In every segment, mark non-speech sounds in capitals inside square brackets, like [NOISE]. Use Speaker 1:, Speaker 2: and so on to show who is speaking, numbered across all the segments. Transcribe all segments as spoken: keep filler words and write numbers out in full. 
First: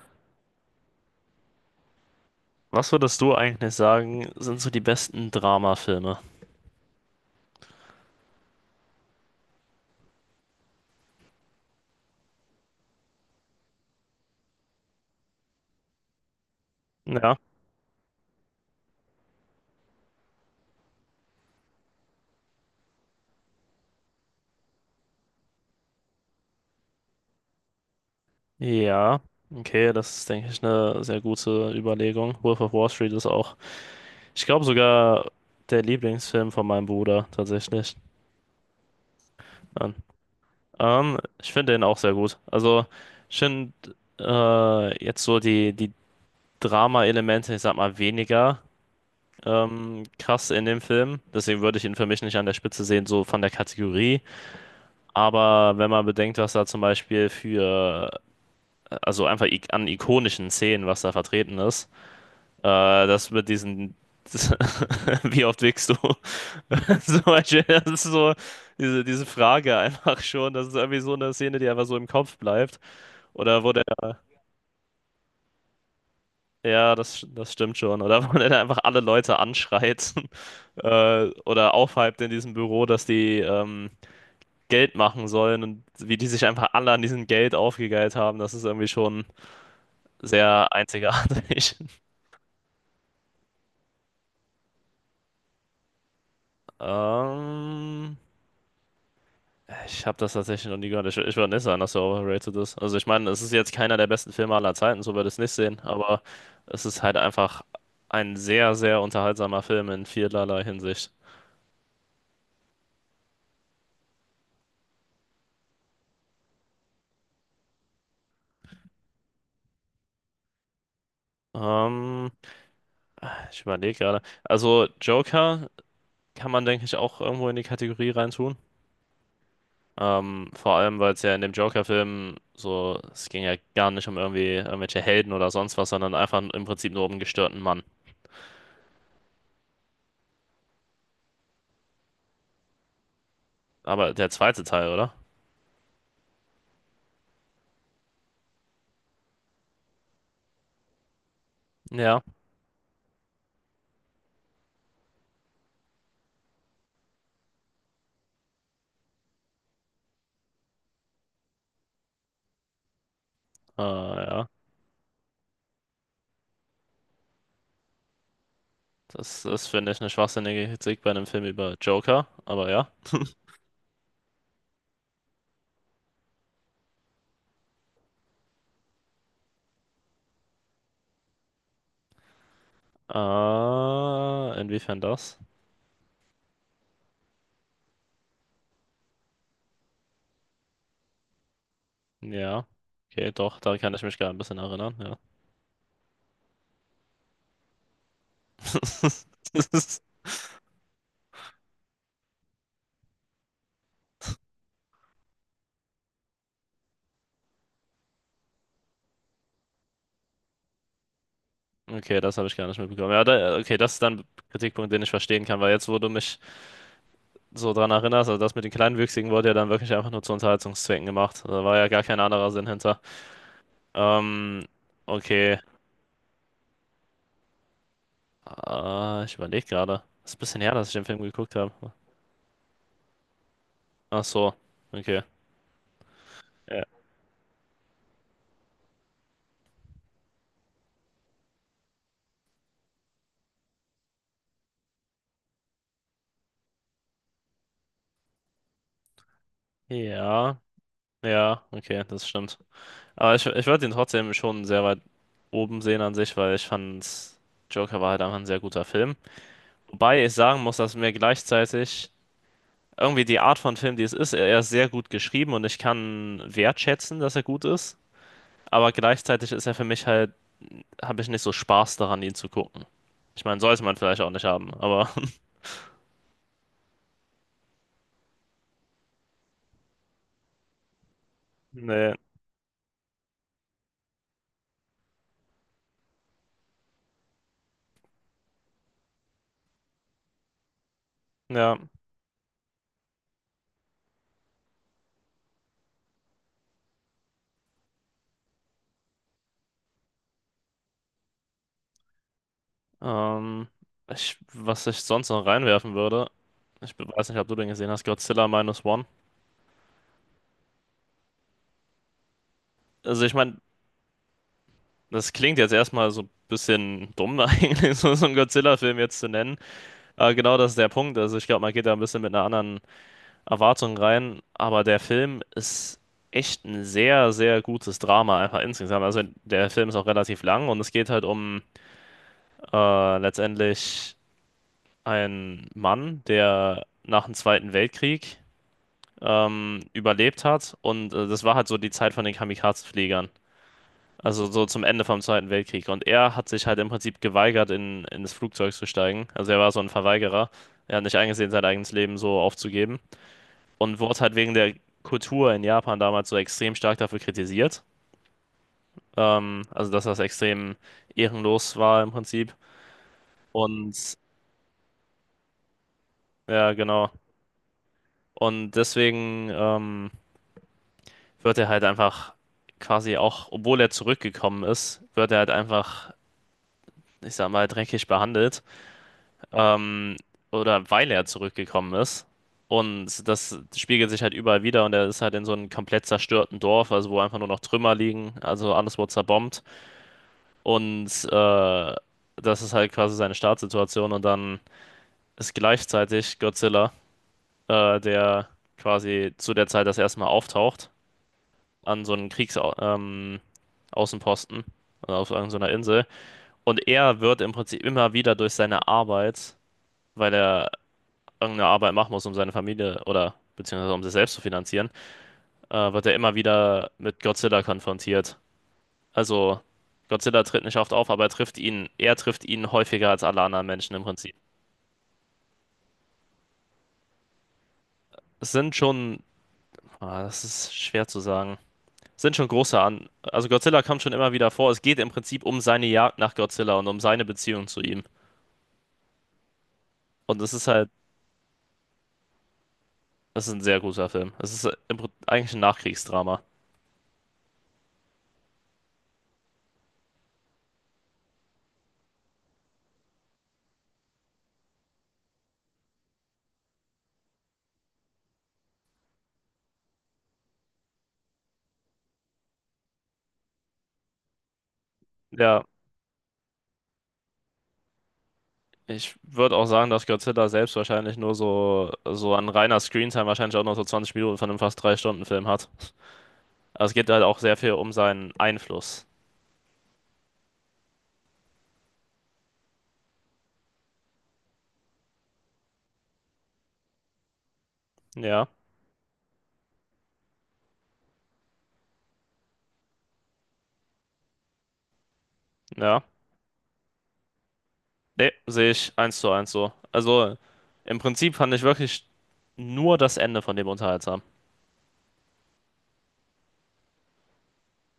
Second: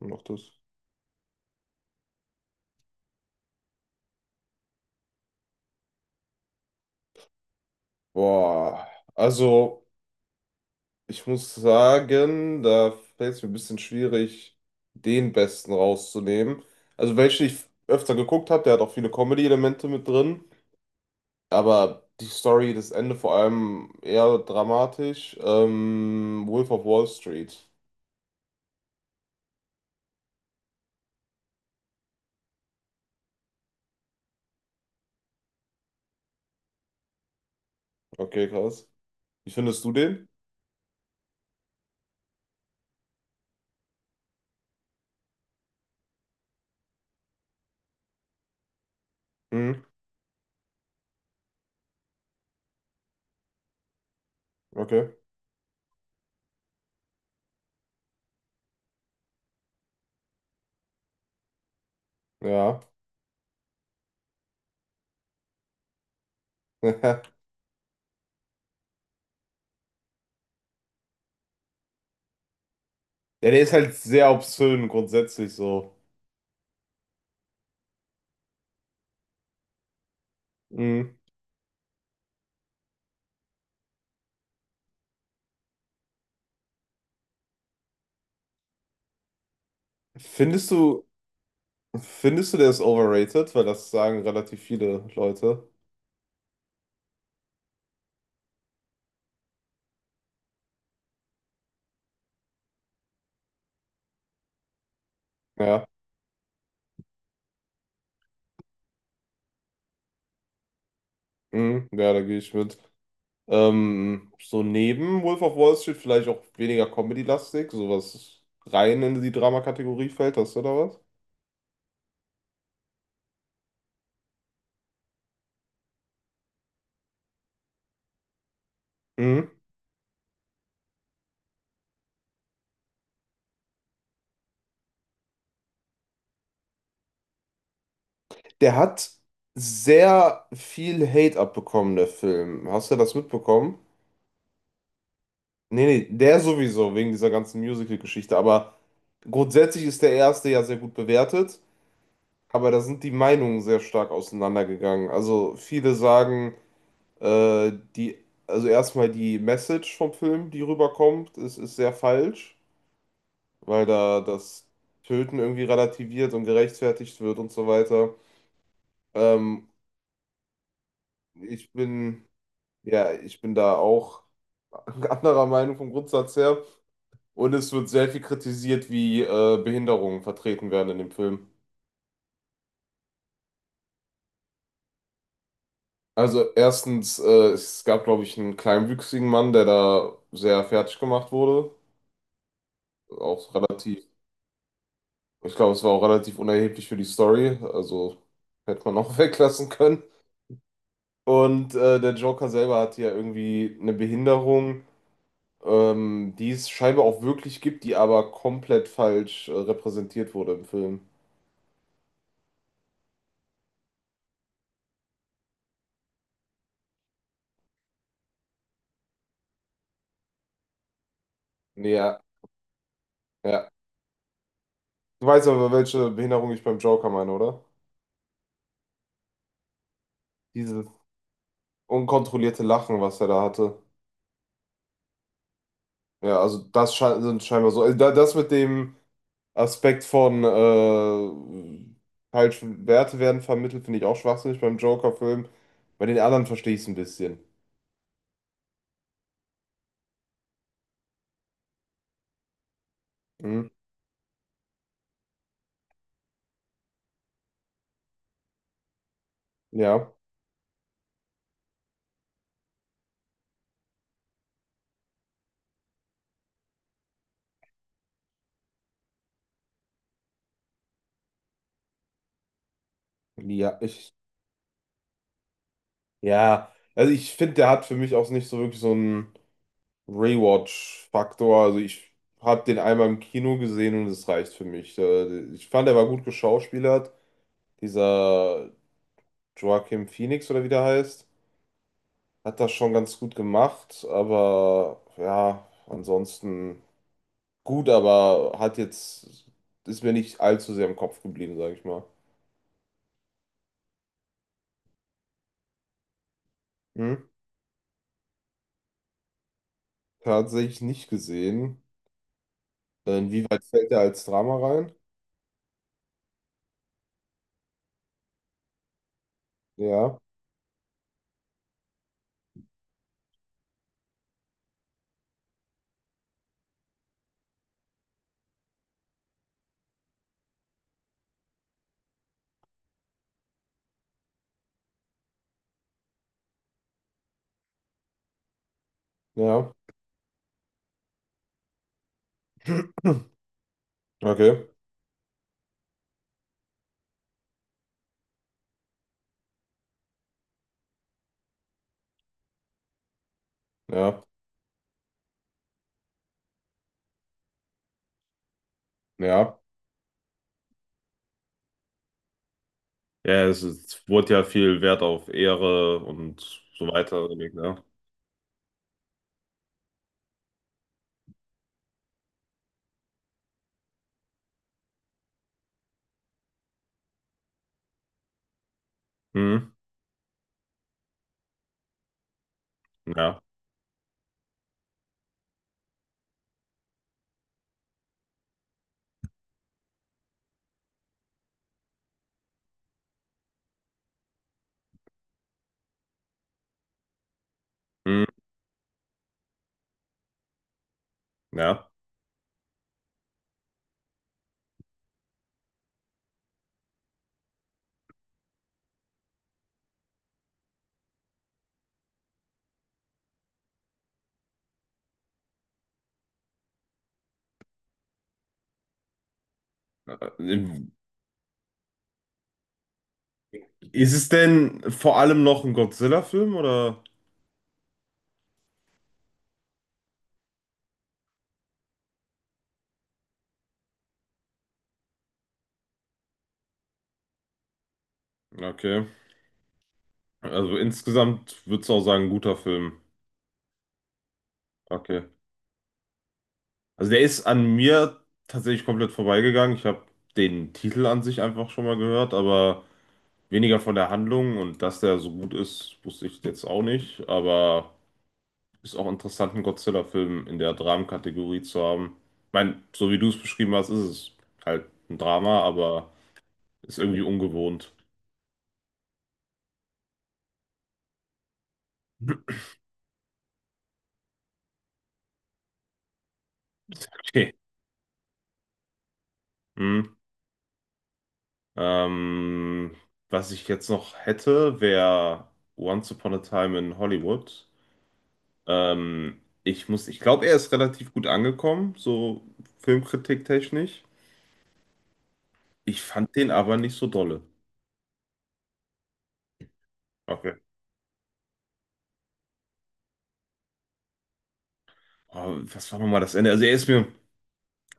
Speaker 1: Noch das.
Speaker 2: Was würdest du eigentlich sagen, sind so die besten Dramafilme?
Speaker 1: Boah, also ich muss sagen, da fällt es mir ein bisschen schwierig, den Besten rauszunehmen. Also
Speaker 2: Ja.
Speaker 1: welchen ich öfter geguckt habe, der hat auch viele Comedy-Elemente mit drin. Aber die Story, das Ende vor allem eher dramatisch. Ähm, Wolf of Wall Street.
Speaker 2: Ja, okay, das ist, denke ich, eine sehr gute Überlegung. Wolf of Wall Street ist auch, ich glaube, sogar der Lieblingsfilm von meinem Bruder tatsächlich.
Speaker 1: Okay, krass. Wie findest du
Speaker 2: Dann.
Speaker 1: den?
Speaker 2: Ähm, ich finde den auch sehr gut. Also, ich finde äh, jetzt so die, die Drama-Elemente, ich sag mal, weniger
Speaker 1: Hm,
Speaker 2: ähm, krass in dem Film. Deswegen würde ich ihn für mich nicht an der Spitze sehen, so von der Kategorie.
Speaker 1: okay.
Speaker 2: Aber wenn man bedenkt, was da zum Beispiel für, also einfach ik an ikonischen Szenen, was da vertreten ist. Äh,
Speaker 1: Ja.
Speaker 2: das mit diesen, [LAUGHS] wie oft wickst du? [LAUGHS] Zum
Speaker 1: [LAUGHS]
Speaker 2: Beispiel, das ist so diese, diese Frage einfach schon. Das ist irgendwie so eine Szene, die einfach so im Kopf bleibt.
Speaker 1: Ja, der
Speaker 2: Oder
Speaker 1: ist
Speaker 2: wo der,
Speaker 1: halt sehr obszön grundsätzlich so.
Speaker 2: ja, das, das stimmt schon. Oder wo der dann einfach alle Leute anschreit, [LAUGHS]
Speaker 1: Hm.
Speaker 2: äh, oder aufhypt in diesem Büro, dass die ähm, Geld machen sollen, und wie die sich einfach alle an diesem Geld aufgegeilt haben. Das ist irgendwie schon
Speaker 1: Findest
Speaker 2: sehr
Speaker 1: du.
Speaker 2: einzigartig. [LAUGHS]
Speaker 1: Findest du, der ist overrated? Weil das sagen relativ viele Leute.
Speaker 2: Ähm, Ich habe das tatsächlich noch nie gehört. Ich, ich würde nicht sagen, dass er overrated ist. Also ich meine, es ist jetzt keiner der besten Filme aller Zeiten, so würde ich es nicht sehen,
Speaker 1: Ja,
Speaker 2: aber es ist halt einfach ein sehr, sehr unterhaltsamer Film in vielerlei Hinsicht.
Speaker 1: mhm. Ja, da gehe ich mit. Ähm, so neben Wolf of Wall Street vielleicht auch weniger Comedy-lastig, sowas rein in die Drama-Kategorie fällt, hast du da was?
Speaker 2: Ähm, Ich überlege gerade. Also Joker kann man, denke ich, auch irgendwo in die Kategorie reintun.
Speaker 1: Mhm.
Speaker 2: Ähm, vor allem, weil es ja in dem Joker-Film so, es ging ja gar nicht um irgendwie irgendwelche Helden oder sonst was, sondern einfach im Prinzip nur um einen gestörten Mann.
Speaker 1: Der hat sehr viel Hate abbekommen, der Film. Hast du das mitbekommen?
Speaker 2: Aber der zweite Teil, oder?
Speaker 1: Nee, nee, der sowieso, wegen dieser ganzen Musical-Geschichte. Aber grundsätzlich ist der erste ja sehr gut bewertet.
Speaker 2: Ja.
Speaker 1: Aber da sind die Meinungen sehr stark auseinandergegangen. Also viele sagen, Äh, die, also erstmal die Message vom Film, die rüberkommt, ist, ist sehr falsch, weil
Speaker 2: Ah,
Speaker 1: da
Speaker 2: ja.
Speaker 1: das Töten irgendwie relativiert und gerechtfertigt wird und so weiter.
Speaker 2: Das ist,
Speaker 1: Ähm,
Speaker 2: finde ich, eine schwachsinnige Kritik bei einem Film
Speaker 1: ich
Speaker 2: über Joker,
Speaker 1: bin,
Speaker 2: aber ja.
Speaker 1: ja, ich bin da auch [LAUGHS] anderer Meinung vom Grundsatz her. Und es wird sehr viel kritisiert, wie äh, Behinderungen vertreten werden in dem Film.
Speaker 2: Ah, inwiefern das?
Speaker 1: Also erstens, äh, es gab, glaube ich, einen kleinwüchsigen Mann, der da sehr fertig gemacht wurde.
Speaker 2: Ja. Okay,
Speaker 1: Auch
Speaker 2: doch, da kann ich
Speaker 1: relativ.
Speaker 2: mich gerade ein bisschen erinnern, ja.
Speaker 1: Ich glaube, es war auch relativ unerheblich für die Story, also hätte man auch [LAUGHS] weglassen
Speaker 2: [LAUGHS]
Speaker 1: können. Und äh, der Joker selber hatte ja irgendwie eine Behinderung, ähm, die es scheinbar auch wirklich gibt, die aber komplett falsch äh, repräsentiert wurde im Film.
Speaker 2: Okay, das habe ich gar nicht mitbekommen. Ja, da, okay, das ist dann ein Kritikpunkt, den ich verstehen kann, weil jetzt, wo du mich so dran erinnerst, also das mit den Kleinwüchsigen wurde ja dann wirklich einfach nur zu Unterhaltungszwecken gemacht. Da war ja
Speaker 1: Nee,
Speaker 2: gar kein
Speaker 1: ja,
Speaker 2: anderer Sinn hinter.
Speaker 1: ja.
Speaker 2: Ähm,
Speaker 1: Du weißt
Speaker 2: okay.
Speaker 1: aber, welche Behinderung ich beim Joker meine, oder?
Speaker 2: Ah, ich überlege gerade. Ist ein bisschen her, dass
Speaker 1: Dieses
Speaker 2: ich den Film geguckt habe.
Speaker 1: unkontrollierte Lachen, was er da hatte.
Speaker 2: Ach so, okay.
Speaker 1: Ja, also
Speaker 2: Ja.
Speaker 1: das scheint, sind scheinbar so. Also da, das mit dem Aspekt von äh, falsche Werte werden vermittelt, finde ich auch schwachsinnig beim Joker-Film. Bei den anderen verstehe ich es ein bisschen.
Speaker 2: Ja, ja, okay, das stimmt. Aber ich, ich
Speaker 1: Hm?
Speaker 2: würde ihn trotzdem schon sehr weit oben sehen an sich, weil ich fand, Joker war halt einfach ein sehr guter Film.
Speaker 1: Ja,
Speaker 2: Wobei ich sagen muss, dass mir gleichzeitig irgendwie die Art von Film, die es ist, er er ist sehr gut geschrieben, und ich kann wertschätzen, dass er gut ist. Aber gleichzeitig ist er für mich halt, habe ich nicht so Spaß daran, ihn zu gucken. Ich meine,
Speaker 1: ja,
Speaker 2: sollte man
Speaker 1: ich,
Speaker 2: vielleicht auch nicht haben, aber
Speaker 1: ja. Also ich finde, der hat für mich auch nicht so wirklich so einen Rewatch-Faktor. Also ich
Speaker 2: [LAUGHS] nee,
Speaker 1: habe den einmal im Kino gesehen und es reicht für mich. Äh, Ich fand, er war gut geschauspielert. Dieser Joaquin Phoenix oder wie der heißt,
Speaker 2: ja.
Speaker 1: hat das schon ganz gut gemacht. Aber ja, ansonsten. Gut, aber hat jetzt, ist mir nicht allzu sehr im Kopf geblieben, sage ich mal.
Speaker 2: Ähm, ich, was ich sonst noch reinwerfen würde, ich be-
Speaker 1: Hm?
Speaker 2: weiß nicht, ob du den gesehen hast: Godzilla Minus One.
Speaker 1: Tatsächlich nicht gesehen.
Speaker 2: Also ich meine,
Speaker 1: Inwieweit fällt er als Drama rein?
Speaker 2: das klingt jetzt erstmal so ein bisschen dumm [LAUGHS] eigentlich, so, so, einen Godzilla-Film jetzt zu nennen.
Speaker 1: Ja,
Speaker 2: Aber genau das ist der Punkt. Also ich glaube, man geht da ein bisschen mit einer anderen Erwartung rein. Aber der Film ist echt ein sehr, sehr gutes Drama einfach insgesamt. Also der Film ist auch relativ lang, und es geht halt um äh, letztendlich einen Mann, der nach dem Zweiten Weltkrieg
Speaker 1: ja.
Speaker 2: ähm, überlebt hat. Und äh, das war halt so die Zeit von den Kamikaze-Fliegern.
Speaker 1: [CLEARS THROAT]
Speaker 2: Also so
Speaker 1: Okay,
Speaker 2: zum Ende vom Zweiten Weltkrieg. Und er hat sich halt im Prinzip geweigert, in, in das Flugzeug zu steigen. Also er war so ein Verweigerer. Er hat nicht eingesehen, sein eigenes Leben so aufzugeben. Und wurde
Speaker 1: ja,
Speaker 2: halt wegen der Kultur in Japan damals so extrem stark dafür kritisiert.
Speaker 1: ja.
Speaker 2: Ähm, also dass das extrem ehrenlos war im Prinzip.
Speaker 1: Ja, es,
Speaker 2: Und
Speaker 1: es wurde ja viel Wert auf Ehre und
Speaker 2: ja,
Speaker 1: so
Speaker 2: genau.
Speaker 1: weiter gelegt, ne?
Speaker 2: Und deswegen, ähm, wird er halt einfach quasi auch, obwohl er zurückgekommen ist, wird er halt einfach, ich sag mal, dreckig behandelt.
Speaker 1: Hm,
Speaker 2: Ähm, oder weil er zurückgekommen ist. Und
Speaker 1: ja,
Speaker 2: das spiegelt sich halt überall wieder, und er ist halt in so einem komplett zerstörten Dorf, also wo einfach nur noch Trümmer liegen, also alles wurde zerbombt. Und äh, das ist halt quasi seine Startsituation. Und dann ist gleichzeitig Godzilla, äh,
Speaker 1: hm,
Speaker 2: der quasi zu der Zeit das erste Mal auftaucht
Speaker 1: ja.
Speaker 2: an so einen Kriegsaußenposten, ähm, Außenposten, also auf irgendeiner Insel. Und er wird im Prinzip immer wieder durch seine Arbeit, weil er irgendeine Arbeit machen muss, um seine Familie oder beziehungsweise um sich selbst zu finanzieren, äh, wird er immer wieder mit Godzilla konfrontiert. Also Godzilla tritt nicht
Speaker 1: Äh,
Speaker 2: oft auf, aber er trifft ihn, er trifft ihn häufiger als alle anderen Menschen im
Speaker 1: Ist es
Speaker 2: Prinzip.
Speaker 1: denn vor allem noch ein Godzilla-Film oder?
Speaker 2: Es sind schon, ah, das ist schwer zu sagen. Es sind schon große an. Also Godzilla kommt schon immer wieder vor. Es geht im Prinzip um seine Jagd nach Godzilla und um seine Beziehung zu ihm.
Speaker 1: Okay.
Speaker 2: Und es ist
Speaker 1: Also
Speaker 2: halt,
Speaker 1: insgesamt würdest du auch sagen, guter Film.
Speaker 2: es ist ein sehr guter Film. Es ist im Prin-
Speaker 1: Okay.
Speaker 2: eigentlich ein Nachkriegsdrama.
Speaker 1: Also der ist an mir tatsächlich komplett vorbeigegangen. Ich habe den Titel an sich einfach schon mal gehört, aber weniger von der Handlung, und dass der so gut ist, wusste ich jetzt auch nicht. Aber ist auch interessant, einen Godzilla-Film in der Dramenkategorie zu haben. Ich meine, so wie du es beschrieben hast, ist es halt ein Drama,
Speaker 2: Ja,
Speaker 1: aber ist irgendwie ungewohnt.
Speaker 2: ich würde auch sagen, dass Godzilla selbst wahrscheinlich nur so, so, an
Speaker 1: [LAUGHS]
Speaker 2: reiner Screentime wahrscheinlich auch nur so zwanzig Minuten von einem fast drei Stunden Film hat. Aber es geht halt auch
Speaker 1: Okay.
Speaker 2: sehr viel um seinen Einfluss.
Speaker 1: Hm. Ähm, was ich jetzt noch hätte, wäre Once Upon a Time in Hollywood.
Speaker 2: Ja,
Speaker 1: Ähm, ich muss, ich glaube, er ist relativ gut angekommen, so filmkritiktechnisch. Ich
Speaker 2: ja.
Speaker 1: fand den aber nicht so dolle.
Speaker 2: Nee, sehe ich eins zu eins so. Also
Speaker 1: Okay.
Speaker 2: im Prinzip fand ich wirklich nur das Ende von dem unterhaltsam.
Speaker 1: Aber was war nochmal das Ende? Also er ist mir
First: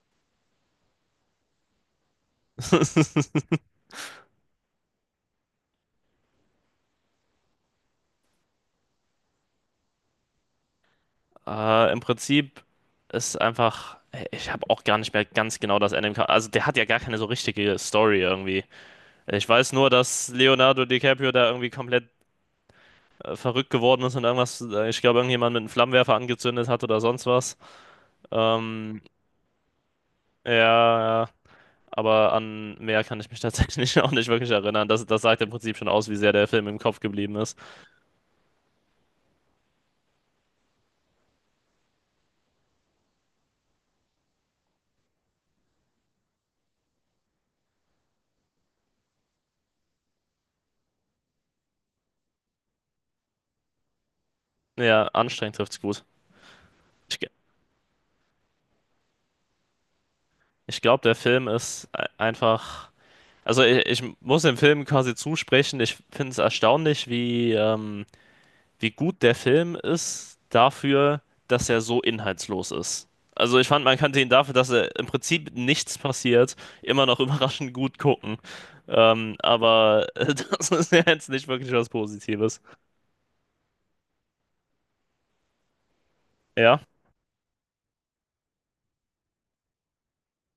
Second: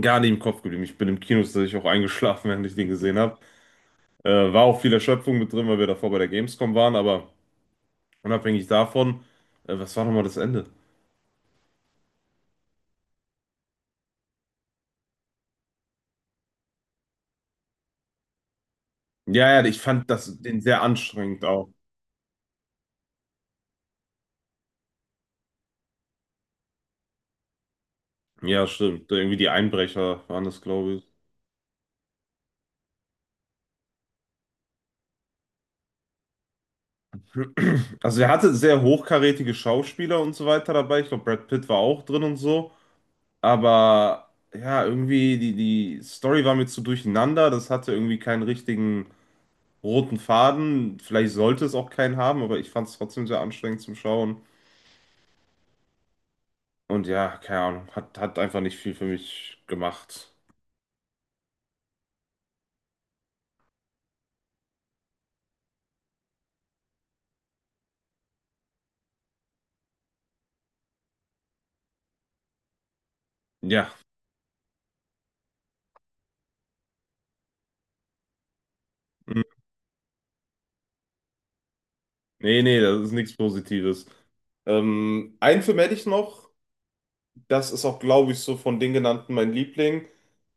Speaker 1: gar nicht im Kopf geblieben. Ich bin im Kino tatsächlich auch eingeschlafen, während [LAUGHS] ich den
Speaker 2: [LAUGHS]
Speaker 1: gesehen habe. Äh, war auch viel Erschöpfung mit drin, weil wir davor bei der Gamescom waren, aber unabhängig davon, äh, was war nochmal das Ende?
Speaker 2: Äh, im Prinzip ist einfach, ich habe auch gar nicht mehr ganz genau das Ende im Kopf. Also der hat ja gar keine so richtige Story irgendwie. Ich
Speaker 1: Ja, ja,
Speaker 2: weiß
Speaker 1: ich
Speaker 2: nur,
Speaker 1: fand
Speaker 2: dass
Speaker 1: das, den sehr
Speaker 2: Leonardo DiCaprio
Speaker 1: anstrengend
Speaker 2: da
Speaker 1: auch.
Speaker 2: irgendwie komplett äh, verrückt geworden ist und irgendwas, äh, ich glaube, irgendjemand mit einem Flammenwerfer angezündet hat oder sonst was.
Speaker 1: Ja,
Speaker 2: Ähm,
Speaker 1: stimmt. Irgendwie die Einbrecher waren
Speaker 2: ja,
Speaker 1: das, glaube ich.
Speaker 2: ja, aber an mehr kann ich mich tatsächlich [LAUGHS] auch nicht wirklich erinnern. Das, das sagt im Prinzip schon aus, wie sehr der Film im Kopf geblieben ist.
Speaker 1: Also er hatte sehr hochkarätige Schauspieler und so weiter dabei. Ich glaube, Brad Pitt war auch drin und so. Aber ja, irgendwie die, die Story war mir zu durcheinander. Das hatte irgendwie keinen richtigen roten Faden. Vielleicht sollte es auch keinen haben, aber ich fand es trotzdem sehr anstrengend zum Schauen.
Speaker 2: Ja, anstrengend trifft's gut.
Speaker 1: Und
Speaker 2: Ich, ge-
Speaker 1: ja, keine Ahnung, hat, hat einfach nicht viel für mich gemacht.
Speaker 2: ich glaube, der Film ist ei- einfach. Also, ich, ich muss dem Film quasi zusprechen. Ich finde es erstaunlich, wie. Ähm, wie gut der Film ist dafür, dass er so inhaltslos ist. Also ich fand,
Speaker 1: Ja,
Speaker 2: man kannte ihn dafür, dass er, im Prinzip nichts passiert, immer noch [LAUGHS] überraschend gut gucken. Ähm,
Speaker 1: hm.
Speaker 2: aber äh, [LAUGHS] das ist ja jetzt nicht wirklich was Positives.
Speaker 1: Nee, nee, das ist nichts Positives. Ähm, einen Film hätte ich noch.
Speaker 2: Ja,
Speaker 1: Das ist auch, glaube ich, so von den genannten mein Liebling.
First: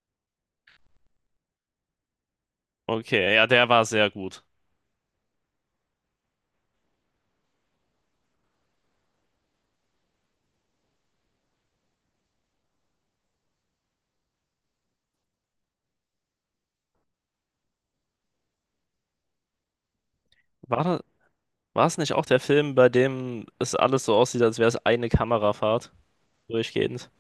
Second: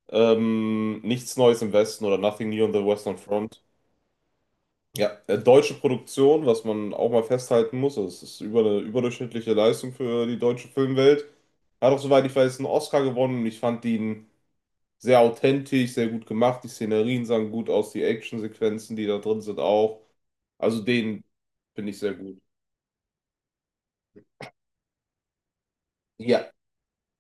Speaker 1: Ähm, nichts Neues im Westen oder Nothing New on the Western
Speaker 2: okay, ja,
Speaker 1: Front.
Speaker 2: der war sehr gut.
Speaker 1: Ja, äh, deutsche Produktion, was man auch mal festhalten muss, also es ist über eine überdurchschnittliche Leistung für die deutsche Filmwelt. Hat auch, soweit ich weiß, einen Oscar gewonnen und ich fand ihn sehr authentisch, sehr gut gemacht. Die Szenerien sahen gut aus, die Actionsequenzen, die da drin sind, auch. Also
Speaker 2: War das,
Speaker 1: den
Speaker 2: war
Speaker 1: finde
Speaker 2: es
Speaker 1: ich
Speaker 2: nicht
Speaker 1: sehr
Speaker 2: auch
Speaker 1: gut.
Speaker 2: der Film, bei dem es alles so aussieht, als wäre es eine Kamerafahrt
Speaker 1: Ja.
Speaker 2: durchgehend?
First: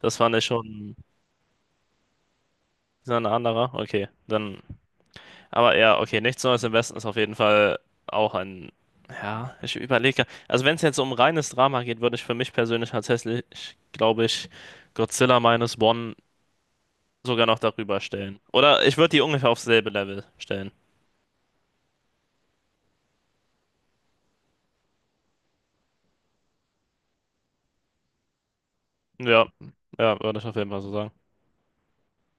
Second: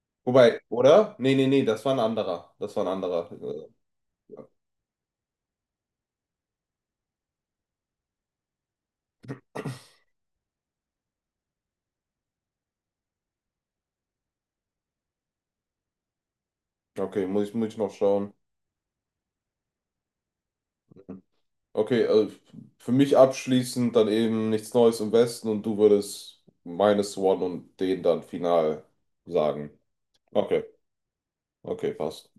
Speaker 2: Das war nicht
Speaker 1: Wobei,
Speaker 2: schon
Speaker 1: oder? Nee, nee, nee, das war ein anderer. Das war ein
Speaker 2: ist das ein
Speaker 1: anderer. Äh,
Speaker 2: anderer? Okay,
Speaker 1: ja.
Speaker 2: dann. Aber ja, okay, nichts Neues im Westen ist auf jeden Fall auch ein. Ja, ich überlege. Also, wenn es jetzt um reines Drama geht, würde ich für mich persönlich tatsächlich, glaube ich, Godzilla Minus One
Speaker 1: Okay,
Speaker 2: sogar
Speaker 1: muss ich,
Speaker 2: noch
Speaker 1: muss ich noch
Speaker 2: darüber
Speaker 1: schauen.
Speaker 2: stellen. Oder ich würde die ungefähr aufs selbe Level stellen.
Speaker 1: Okay, also für mich abschließend dann eben nichts Neues im Westen und du würdest Minus One und den dann final
Speaker 2: Ja,
Speaker 1: sagen.
Speaker 2: ja, würde ich auf
Speaker 1: Okay,
Speaker 2: jeden Fall so sagen.
Speaker 1: okay, passt.